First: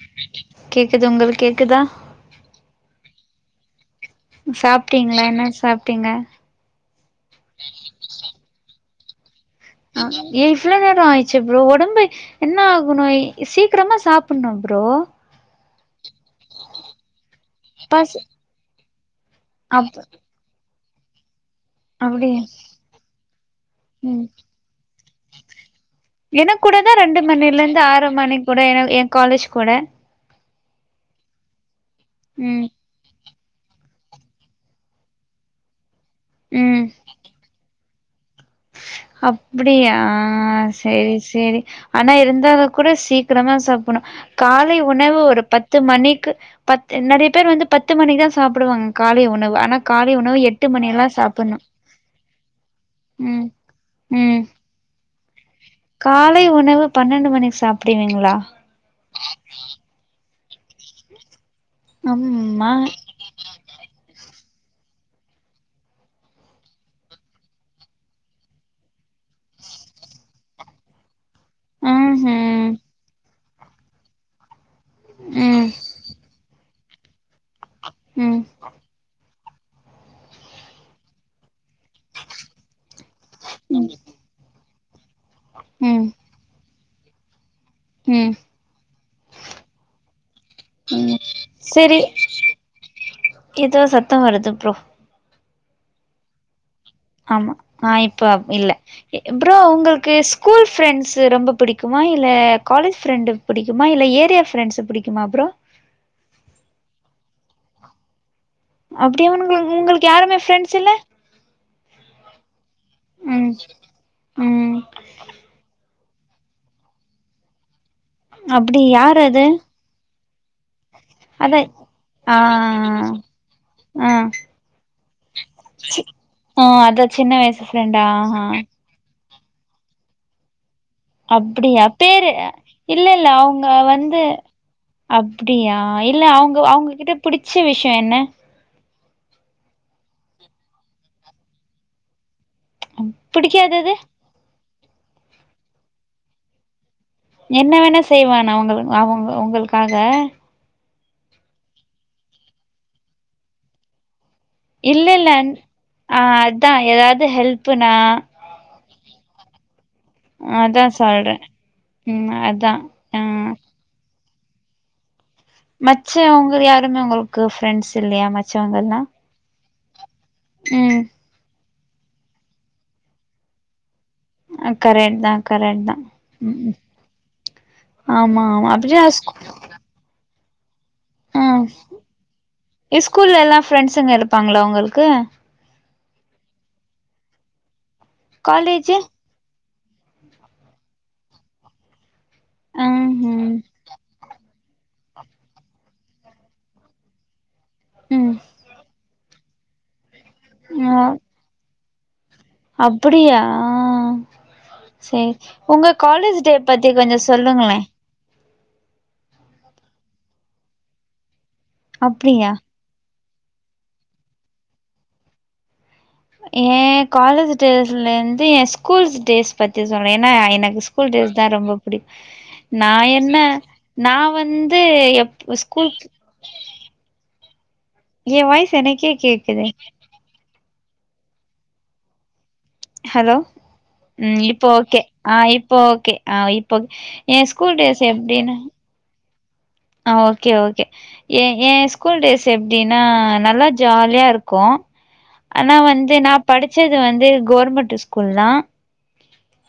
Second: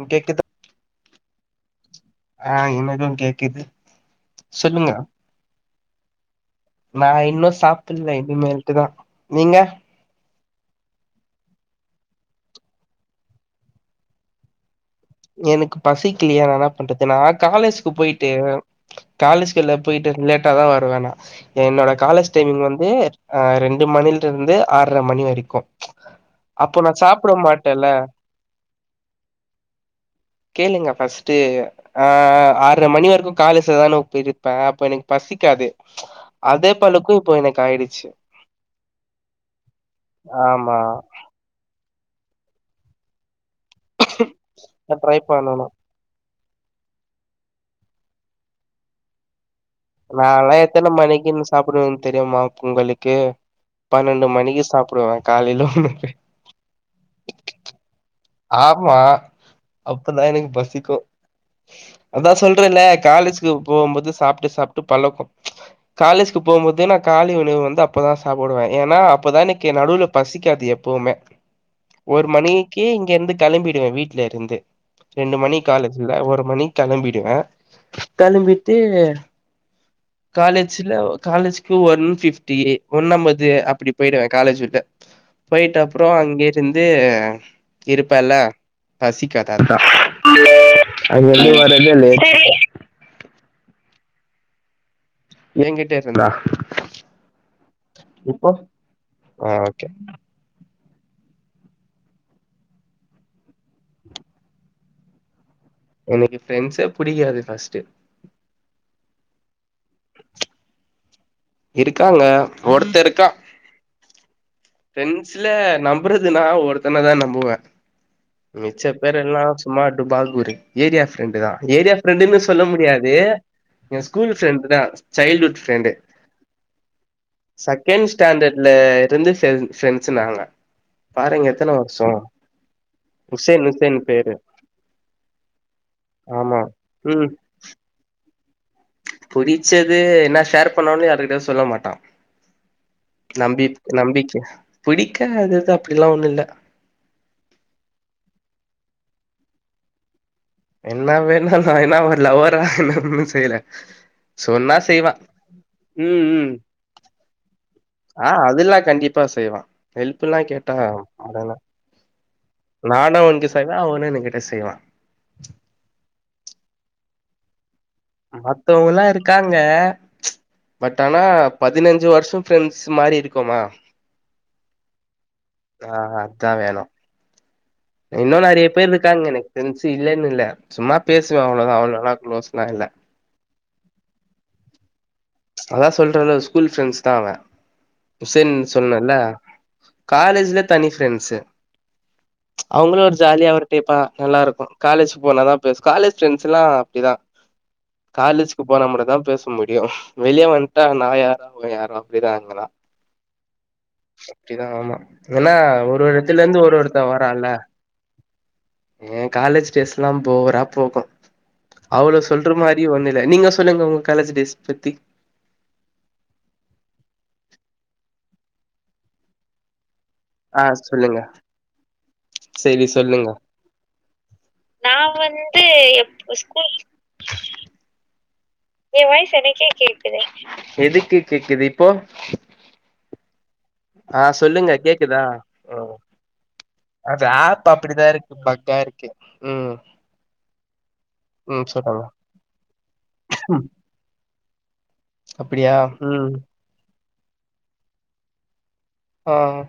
ம் கேக்குத உங்களுக் கேக்குதா ஆஹ் இனிமேதான் கேக்குது சொல்லுங்க சாப்பிட்டீங்களா என்ன சாப் ட்டீங்க நா இன்னும் சாப்பிடல இனிமேல்ட்டுதான் நீங்க ஆ ஏ இவ்வளோ நேரம் ஆயிடுச்சு ப்ரோ உடம்பு என்ன ஆகணு சீக்கிரமாக சாப்பிட்ணும் ப்ரோ எனக்கு பசிக்கலையா நா என்ன பண்றது நா ஆ காலேஜுக்கு பசி போயிட்டு காலேஜுக அப் போயிட்டு லேட்டா தான் வ வோன என்னோட காலேஜ் அப்டியா டைமிங் வந்து ஆஹ் ரெண்டு மணில ம் இருந்து ஆறரை மணி வரைக்கும் எனக்கு கூட அப்போ தா நா ரெண்டு சாப்பிட மணில இருந்து மாட்டேன்ல ஆறு மணி கூட என எ காலேஜ் கூட கேளுங்க பஃர்ஸ்ட்டு ஆ ம் ஆறரை மணி வரைக்கும் காலேஜில தானே போயிருப்பேன் அப்ப எனக்கு பசிக்காது அதே பழுக்கும் இப்போ எனக்கு ஆயிடுச்சு அப்படியா ஆமா சேரி சேரி ஆனா இருந்தாலு கூட சீக்கிரமா சாப்பனும் காலை ட்ரை உணவு ஒரு பண்ணனு பத்து மணிக்கு பத்து நிறைய பேர் வந்து பத்து மணிக்கு தான் சாப்பிடுவாங்க காலை உணவு ஆனா காலை உணவு நான்ல்லா எட்டு எத்தனை மணிலா மனைிக்குனு சாப்புட்ணு சாப்பிடுவேன்னு தெரியுமா உங்களுக்கு க்கு ம் பன்னெண்டு ம் மணிக்கு சாப்புடுவேன் காலை உணவு பன்னெண்டு மணி சாப்பிடுவீங்க ஆமா அப்பதா எனக் பசிக்கு அதா அம்மா சொல்றேல்ல காலேஜுக்கு போவும்போது சாப் ப்ட்டு சாப்ட்டு பழக்கொ காலேஜ்கு போம்போது நா காலை உணவு வந்து அப்பதா சாப்புடுவே ஏனா அப்பதா எனக்கு நடுவுல பசிக்காது எப்பவுமே ஒரு ம்ஹும் மணிக்கி ந்து கெளம்பிடுவே வீட்லருந்து ரெண்டு மணி ம் காலேஜ்ல ஒரு மணி கெளம்பிடுவே ம் களம்பிட்டு காலேஜ்ல காலேஜ் கு ஒன் ஃபிஃப்டியெ ஒன்னம்பது ம் அப்டி போயிடுவே காலேஜ் விட்டு போயிட்டு ம் அப்பறோ அங்கே இருந் து ம் இருப்பெல்ல பசிக்காது அதா ம் அங்கேர்ந்து வரதே லேட் சரி எதோ சத்தம் வருது ப்ரோ எங்கிட்டேருந்தா ஆமா ஆ இப்ப இல்ல ஆ ப்ரோ ஓகே உங்களுக்கு ஸ்கூல் ஃப்ரெண்ட்ஸு ரொம்ப புடிக்குமா இல்ல காலேஜ் ஃப்ரெண்ட் புடிக்குமா இல்ல ஏரியா ஃப்ரெண்ட்ஸு புடிக்குமா ப்ரோ எனக்கு ஃப்ரெண்ட்ஸே புடிக்காது ஃபர்ஸ்ட்டு அப்டியவனுங்கள் உங்களுக்கு யாருமே ஃப்ரெண்ட்ஸ் இல்ல இருக்காங்க ஒருத்த இருக்கா ம் ம் ஃப்ரெண்ட்ஸ்ல நம் புறதுனா ஒருத்தனதா நம்புவே அப்டி மிச்ச யார் பேரேல்லா அது சும்மா டுபாக்கூர் [inaudible] ஏரியா ஃப்ரண்டுதா அத ஏரியா ஆ ஃப்ரண்டுன்னு சொல்ல முடியாது எ ஆ ஸ்கூல் ஃப்ரெண்டு் தா சைல்டு ஹூட் ஃப்ரெண்டு ஆ அதா சின்ன வயசு ஃப்ரெண்டா செகண்ட் ஆஹா ஸ்டாண்டர்ட்ல [unintelligible] டென்சென்ஸுநாங்க அப்டியா பேரு இல்ல இல்ல உசேன் அவுங்க உசேன் வந்து பேரு அப்டியா இல்ல ஆமா அவுங்க அவுங்ககிட்ட ம் புடிச்ச விஷ்ய என்ன புடிச்சது என்ன ஷேர் பண்ணாலு யாருக்கிட்டயு சொல்ல மாட்டா நம்பி புடிக்காதது நம்பிக்க புடிக்காதது அப்டிலா ஒண்ணுல்ல என்ன வேணாசெய்வானா அவங்களு அவங்க உங்களுக்காக என்ன வேணும்ன்ன என்ன ஒரு லவரா என்ன செய்யல சொன்னா இல்ல செய்வான் இல்ல ஆ உம் உம் அதா ஏதாவது ஹெல்ப்புனா ஆஹ் அதுல்லாம் கண்டிப்பா செய்வான் ஹெல்ப்புல்லாம் கேட்டா அதா சொல்றே ம் அதா ஆ நானும் அவன்க்கு செய்வே அவனே எனக் செய்வா மச்ச அவங்க யாருமே உங்களுக்கு ஃப்ரண்ட்ஸ் மத்தவங்கலா இருக்காங்க ம் பட் ஆனா பதினஞ்சு வருஷம் ஃப்ரெண்ட்ஸ் மாரி இருக்கோமா கரட் தான் கரட் தான் உம் இன்னும் நெறைய பேர் இருக்காங்க எனக்கு தெரிஞ்சி இல்லன்னு இல்ல சும்மா பேசுவே ஹம் அவ்ளோதா அவ்ளோலா க்ளோஸ்லா இல்ல ஸ்கூல்ல எல்லாம் ஃப்ரெண்ட்ஸங்க இருப்பாங்களா உங்களுக்கு அதான் சொல்றல ஒரு ஸ்கூல் ஃப்ரெண்ட்ஸ் தான் அவன் ஹுசேன் காலேஜு சொன்னேல காலேஜ்ல தனி ஃப்ரெண்ட்ஸு அவங்களும் ஒரு ஜாலியா ம்ஹும் ஒரு டைப்பா நல்லா இருக்கும் காலேஜ் போனாதான் பேசும் காலேஜ் ஃப்ரெண்ட்ஸ் எல்லாம் அப்படிதான் ம் காலேஜுக்கு போன மட்டுதான் பேச முடியும் வெளிய வன்டா நான் யாரோ அவனுங்க யாரோ அப்டிதா அங்கலா அப்படியா அப்டிதா ஆமா செரி ஏன்னா உங்க ஒரு ஒரு காலேஜ் எடத்துல டே பத்தி கொஞ்சம் சொல்லுங்ளே ஏன் காலேஜ் டேஸ் எல்லாம் போரா போகு அவ்ளோ அப்டியா சொல்ற மாதிரி ஒண்ணு ல்ல நீங்க சொல்லுங்க உங்க காலேஜ் டேஸ் பத்தி என் காலேஜ் டேஸ்ல இருந்து என் ஸ்கூல்ஸ் டேஸ் பத்தி ஏன்னா ஆ எனக்கு ஸ்கூல் சொல்லுங்க டேஸ் தான் ரொம்ப புடிக்கும் சேரி நான் சொல்லுங்க என்ன நான் வந்து நா வந்து ஸ்கூல் எப் ஸ்கூல் ஏ வாய்ஸ் எ எனக்கே வாய்ஸ் கேக்குது எனக்கே கேக்குது எதுக்கு கேக்குது இப்போ ஹலோ ஆ உம் இப்போ சொல்லுங்க ஓகே கேக்குதா ஆஹ் இப்போ ம் ஓகே ஆஹ் இப்ப அது என் ஆப் ஸ்கூல் டேஸ் அப்டிதா இருக்கு எப்டினு பக்கா இருக்கு ம் ஓகே ஓகே ஏ ம் என் சொல்லுங்க ஸ்கூல் டேஸ் எப்டின்னா நல்லா ஜாலியா இருக்கும் கோ அப்டியா ஆனா வந்து ம் நான் படிச்ச து வந்து கவர்வர்மெண்ட் ஸ்கூல் தான் ஆஹ்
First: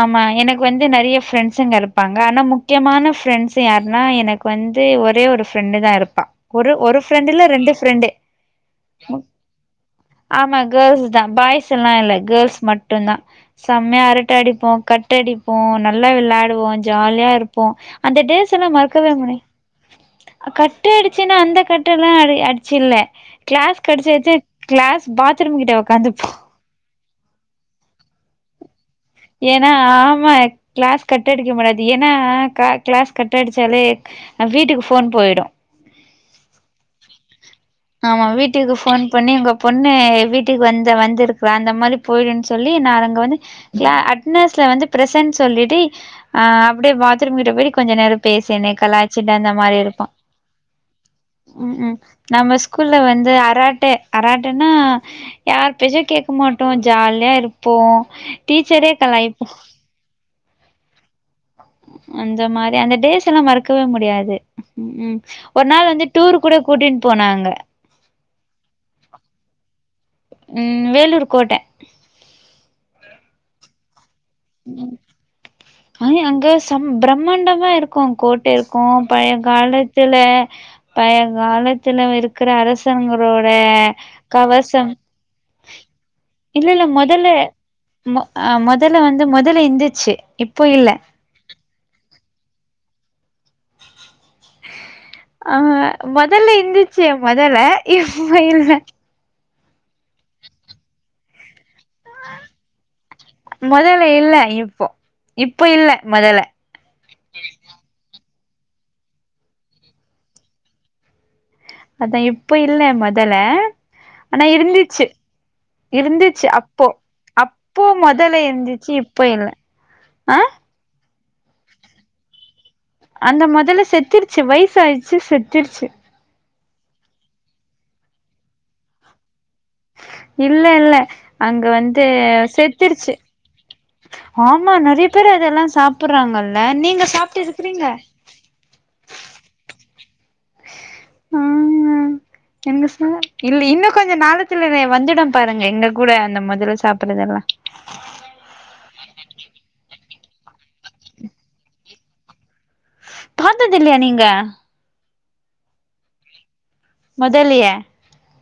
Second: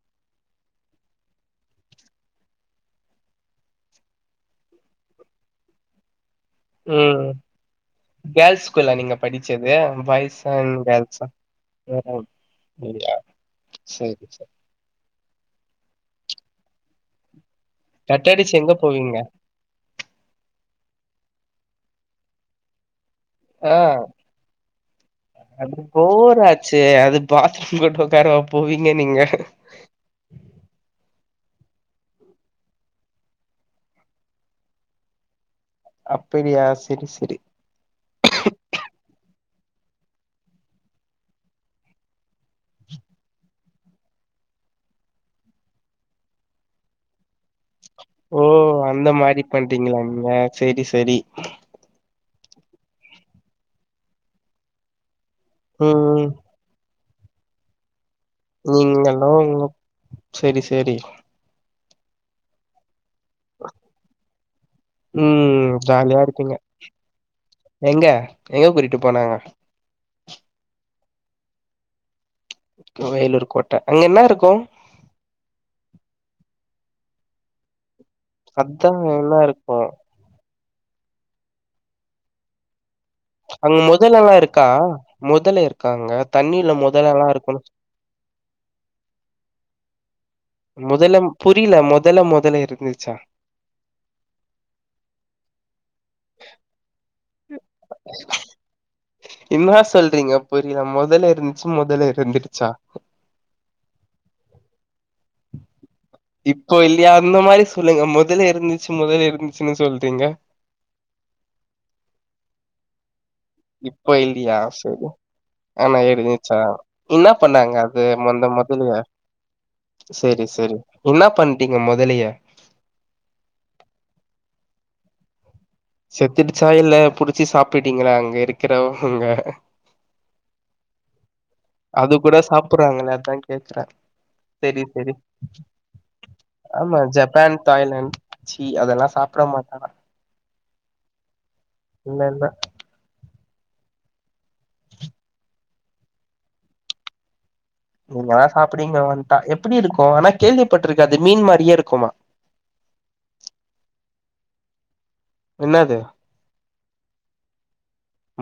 ஆமா எனக்கு வந்து நிறைய ஃப்ரெண்ட்ஸுங்க இருப்பாங்க ஆனா முக்கியமான ஃப்ரெண்ட்ஸ் யாருன்னா எனக்கு வந்து ஒரே ஒரு ஃப்ரெண்டு தான் இருப்பா ஒரு ஒரு ம் ஃப்ரெண்டு இல்ல ரெண்டு ஃப்ரெண்டு கேர்ள்ஸ் ஸ்கூலா நீங்க படிச்சது பாய்ஸ் ஆமா அண்ட் கேர்ள்ஸ் கேர்ள்ஸா தான் பாய்ஸ் எல்லாம் இல்ல கேர்ள்ஸ் மட்டும் அப்டியா தான் மே சரி அரட்ட சரி அடிப்போம் கட்ட அடிப்போம் நல்ல விளையாடுவோம் ஜாலியா இரு போ கட்டடிச்சு எங்க அந்தடல்ஸ்லாம் மறக்கவே போவீங்க முடியு கட்டடுச்சுனா அந்த கட்ட எல்லாம் அ அடிச்சில்ல ஆஹ் பாத்ரூம் கிட்ட அது உக்காந்துப்போ போராச்சே அது பாத்ரூம்கிட்டு உக்கரவ போய் ஏன்னா ஆமா கிளாஸ் கட்ட அடிக்க முடியாது ஏன்னா கிளாஸ் கட்ட அடிச்சாலே வீட்டுக்கு ஃபோன் போயிடும் அப்படியா சரி சரி ஆமா வீட்டுக்கு போன் பண்ணி உங்க பொண்ணு வீட்டுக்கு வந்த வந்திருக்ரா அந்த மாரி போயிடும்ன்னு சொல்லி நான் அங்க வந்து அட்னஸ்ல வந்து பிரசன்ட் சொல்லிட்டு அஹ் அப்படியே பாத்ரூம் கிட்ட போய் கொஞ்ச நேரம் ஓ பேசனே கலாச்சிட்டு அந்த மாரி பண்றீங்களா இருப்போம் நீங்க சரி சரி உம் உம் நம்ம ஸ்கூல்ல வந்து அராட்ட அராட்டன்னா யாருபேச்சும் ம் கேக்க மாட்டோம் ஜாலியா இருப்போம் நீங்க எல்லாம் உ சரி சரி அந்த மாரி அந்த டேஸ் ல்லாம் மறக்கவே முடியாது உம் ஒரு ம் நாள் வந்து ஜாலியா டூர் இருப்பீங்க கூட கூட்டீன் போனாங்க எங்க எங்க கூட்டிட்டு போனாங்க உம் வேலூர் கோட்ட வேலூர் கோட்ட அங்க என்ன இரு உம் ஹ அங்க சம் பிரமாண்டமா இரு கும் கோட்ட அதா இருக்கும் பழைய என்ன இருக்கு காலத்துல பயங்காலத்தில இருக்கிற அரசு ங்ரோட அங்க முதலல்லா இருக்கா கவசம் முதல இருக்காங்க இல்ல தண்ணில இல்ல முதலல்லா முதல்ல இருக்குனு முதல்ல வந்து முதல்ல இருந்துச்சு இப்போ இல்ல முதல்ல புரியல மு முதல முதல இருந்துச்சா ஆஹ மோதல்ல இந்தந்துச்சு மொதல்ல இப்போ இல்ல என்ன சொல்றீங்க புரியல முதல்ல இருந்து முதல்ல இருந்துடுச்சா மொதல்ல இல்ல இப்போ இப்ப இல்ல மொதல்ல இப்போ இல்லையா அந்த மாரி சொல்லுங்க முத முதல இருந்துச்சு முதல இருந்துச்சுன்னு சொல்றீங்க அதா இப்போ இல்ல மத இப்ப இல்லையா செரி ஆனா இருந்துச்சு எழுச்சா அப்போ என்ன பண்ணாங்க அப்போ அது மொதல்ல முந்த முதல இருந்துச்சு இப்ப இல்ல ஆ செரி செரி என்ன பண்ணிட்டீங்க முதலிய அந்த முதல்ல செத்திருச்சு வயச ஆயிடுச்சு செத் திருச்சி சாயல்ல புடிச்சி சாப்பிட்டீங்களே அங்க இருக்கிற அங்க இல்ல இல்ல அங்க வந்து அது கூட சாப்புறாங்களே செத்திருச்சு அதா கேக்குறே ஆமா செரி நிறைய செரி பேரு அதெல்லா சாப்படுறாங்கல்ல ஆமா நீங்க சாப்பிட்டு ஜப்பான் இருக்கறீங்க தாய்லாந்து ச்சீ அதெல்லா சாப்ட மாட்டானா ஆஹ் இல்ல இல்ல எங்க சார் இல்ல இன்னும் கொஞ்சம் நாளத்துல வந்துடும் பாருங்க எங்க கூட அந்த முதல சாப்பறதுல்லாம் நீங்கல்லா சாப்பிடுங்க வந்துட்டா எப்படி இருக்கும் ஆனா கேள்விப்பட்டிருக்க அது மீன் மாரியே இருக்குமா பார்த்ததுல்லையா நீங்க என்னது மொதலைய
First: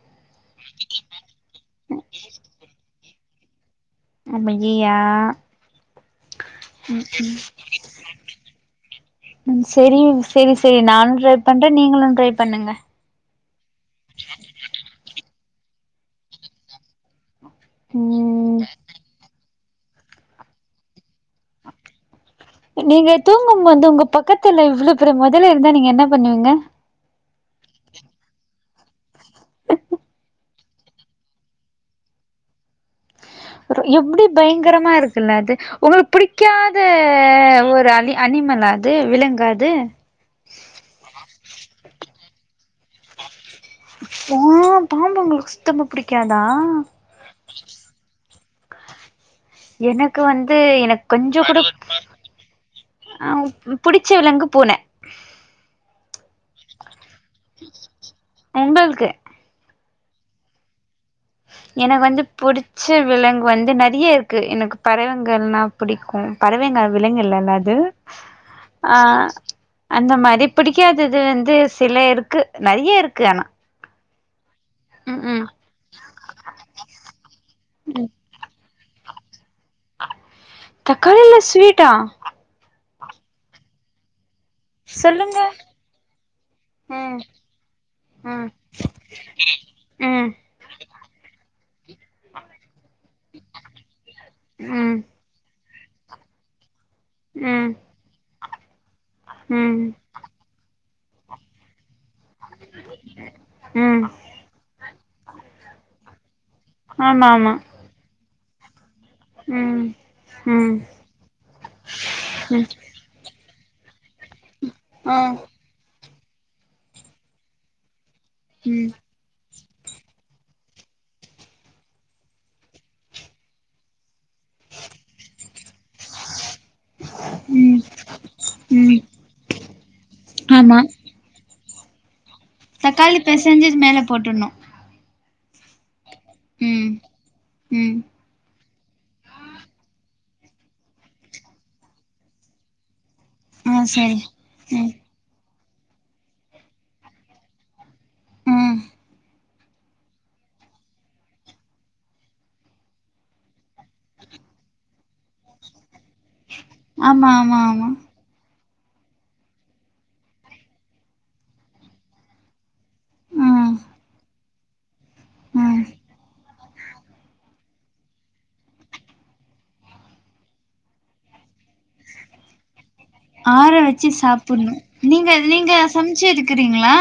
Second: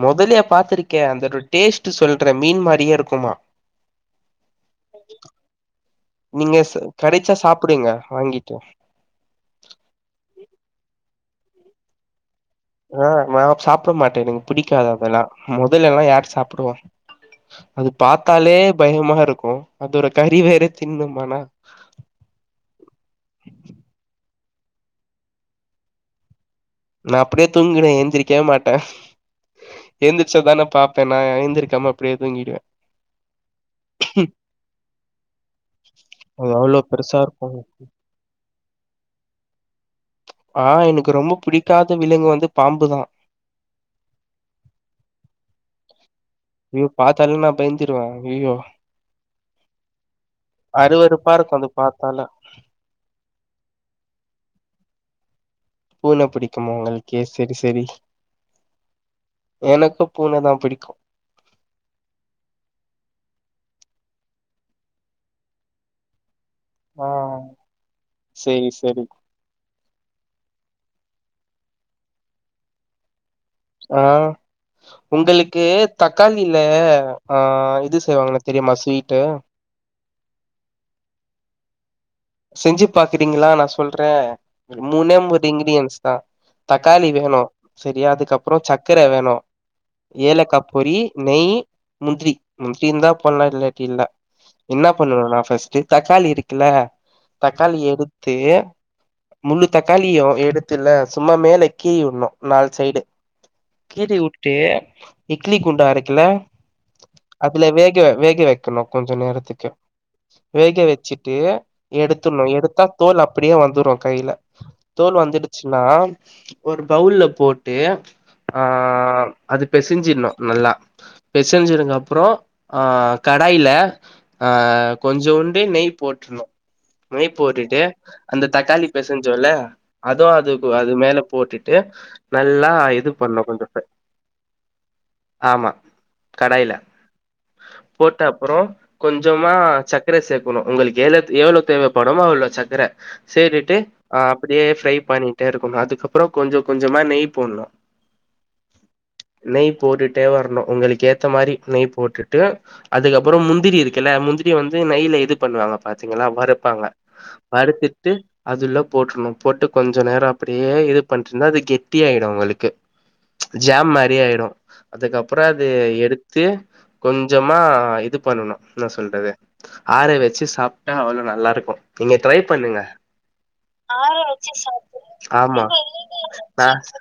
முதலியா பாத்திருக்கேன் அந்த ஒரு டேஸ்ட் சொல்றேன் மீன் மாதிரியே இருக் க்குமா அப்படியம் நீங்க ச கெடைச்சா சாப்டுங்க வாங்கிட்டு செரி செரி செரி நான ட்ரை பண்ற நீங்களு ட்ரை பண்ணுங்க ஆஹ் ந சாப்பிட மாட்டேன் எனக்கு புடிக்காது அதெல்லா முதல எல்லா யார் சாப்பிடுவ அது பாத்தாலே ம் பயமா இருக்கு அது ஒரு கறி வேற தின்னும் நீங்க தூங்கும் போது வந்து உங்க பக்கத் தல முதல இவ்ளவு பெரிய முதல இருந்தா நீங்க என்ன பண்ணுவீங்க நா அப்படியே தூங்கிடுவேன் எந்திரிக்கவே மாட்டே எழுந்திரிச்சதானே பாார்பப்பேன் நா எழுந்திருக்காம அப்படியே தூங்கிடுவே அப்புறே எப்டி பயங்கரமா இருக்குல்ல அது உங்களுக்கு அது பிடிக்காத அவ்ளோ பெருசா இருக்கு ஒரு அலி அனிமல் அது விலங்கது ஆஹ் எனக்கு ரொம்ப பிடிக்காத விலங்கு வந்து பாம்புதா ஆ பாம்பு உங்களுக்கு சுத்தமா பிடிக்காதா ஐயோ பாத்தல்லனா பயந்திடுவா ஐய்யோ எனக்கு வந்து எனக்கு கொஞ்சம் இருக்கு கூட அது பாத்தாலே அஹ் புடிச்ச விலங்கு பூன பூன பிடிக்கும்மா உங்களுக் கே சேரி சேரி உங்களுக்கு எனக்கு பூன தான் பிடிக்கும் எனக்கு வந்து புடிச்ச விலங்கு வந்து நிறைய இருக்கு எனக்கு பறவைங்கனா புடிக்கும் பறவைங்க ஆ விலங்கல்லல்ல அது செரி செரி ஆஹ் அந்த மாரி பிடிக்காதது வந்து சில இருக்கு நெறைய இருக்கு ஆனா ஆஹ் ம் ம் உங்களுக்கு தக்காளில ஆஹ் இது செய்வாங்கன்னா தெரியுமா ஸ்வீட்டு தக்காளில ஸ்வீட்டா ஞ்சு பாக்குறீங்களா நா சொல்றே மூனே சொல்லுங்க மூனு இன்கிடியன்ஸ் தான் தக்காளி ம் வேணோ சரியா ம் அதுக்கப்பற சர்க்கர வேணோ ம் ஏலக்க பொரி நெய் முந்திரி முந்திரிந்தான் போண்ணலா இல்லாட்டி இல்ல என்ன பண்ணு நா ஃபஸ்ட் தக்காளி இருக்குல்ல ம் ம் தக்காளி எடுத்து முழு ம் தக்காளியும் எடுத்துல சும்மா மேலகீய்யுண்ணு நாலு சைடு ம் கீறிவுட்டு இக்லி குண்டா இருக்குல ஆமா ஆமா அதுல வேக வேக வைக் [unintelligible] கொஞ்ச நேரத்துக்கு ம் ம் வேக வச்சிட்டு எடுத்துர்னு ம் எடுத்தா தோல் அப்படியே வந்துரு கையில ஆ தோல் வந்துடுச்சின்னா ஒரு பவுள்ள போட்டு ம் ஆஹ் அது பெசிஞ்சின்னோ நல்லா பெச்சஞ்சிருங்க அப்பறோ ஆஹ் கடாயில ஆஹ் கொஞ்சோண்டு நெய் போட்ருணோ நெய் போட்டுட்டு அந்த தக்காளி ம் பெசோஞ்சோல அதுவும் அது ஆமா அது மேல போட்டு ட்டு தக்காளி பெசெஞ்சி இதுமேல போட்டுனோ ஆமா கடாயில ம் போட்ட அப்பறோ கொஞ்சமா சக்கர சேர்க்கனு உங்களுக்கு ஏலக் எவ்வளோ தேவைப்படுமோ அவ்வளோ சக்கர ஆ சேரிட்டு சரி அப்படியே ம் ஃப்ரை பண்ணிட்டே இருக்கு போ அதுக்கப்பறமா கொஞ்ச கொஞ்சமா நெய் போடணு உம் நெய் போட்டுட்டே வரணோ உங்களுக்கு ஏத்த மாரி நெய் போட்டுட்டு அதுக்கப்பறோ முந்திரி இருக்குல்ல முந்திரி வந்து நெய்ல இது பண்ணுவாங்க கிலா வருறுப்பாங்க ஆமா ஆமா ஆமா வருறுத்துட்டு அதுல போட்டுறணும் போட்டு கொஞ்சம் நேரம் அப்படியே இது பண்ணிருந்தா அது கெட்டியா ஆகிடும் உங்களுக்கு ஆ ஜாம் மாதிரி ஆயிடும் அதுக்கப்புறம் ஆ அது எடுத்து கொஞ்சமா இது பண்ணணும் என் சொல்றது ஆற வச்சு சாப்ப ட்டா அவ்வளோ நல்லா இருக்கு நீங்க ட்ரை பண்ணுங்க ஆற வச்சு சாப்புண்ணு நீங்க நீங்க சமைச்சு இருக்குறீங்ளா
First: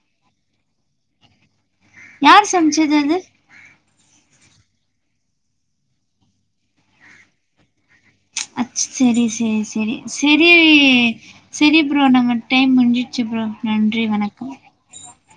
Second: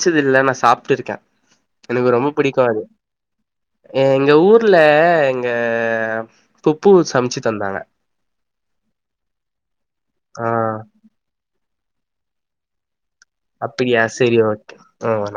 ச்சது இல்ல நா சாப்ட்டுருக்கே எனக்கு ரொம்ப யார் புடிக்கு சமச்சது அது எங்க ஊர்ல எங்க புப்பு சமச்சு தந்தாங்க அச் செரி செரி செரி ஆ செரி செரி ப்ரோ நம்ம டைம் முஞ்சு அப்பிடியா செரி ஓகே உம் வண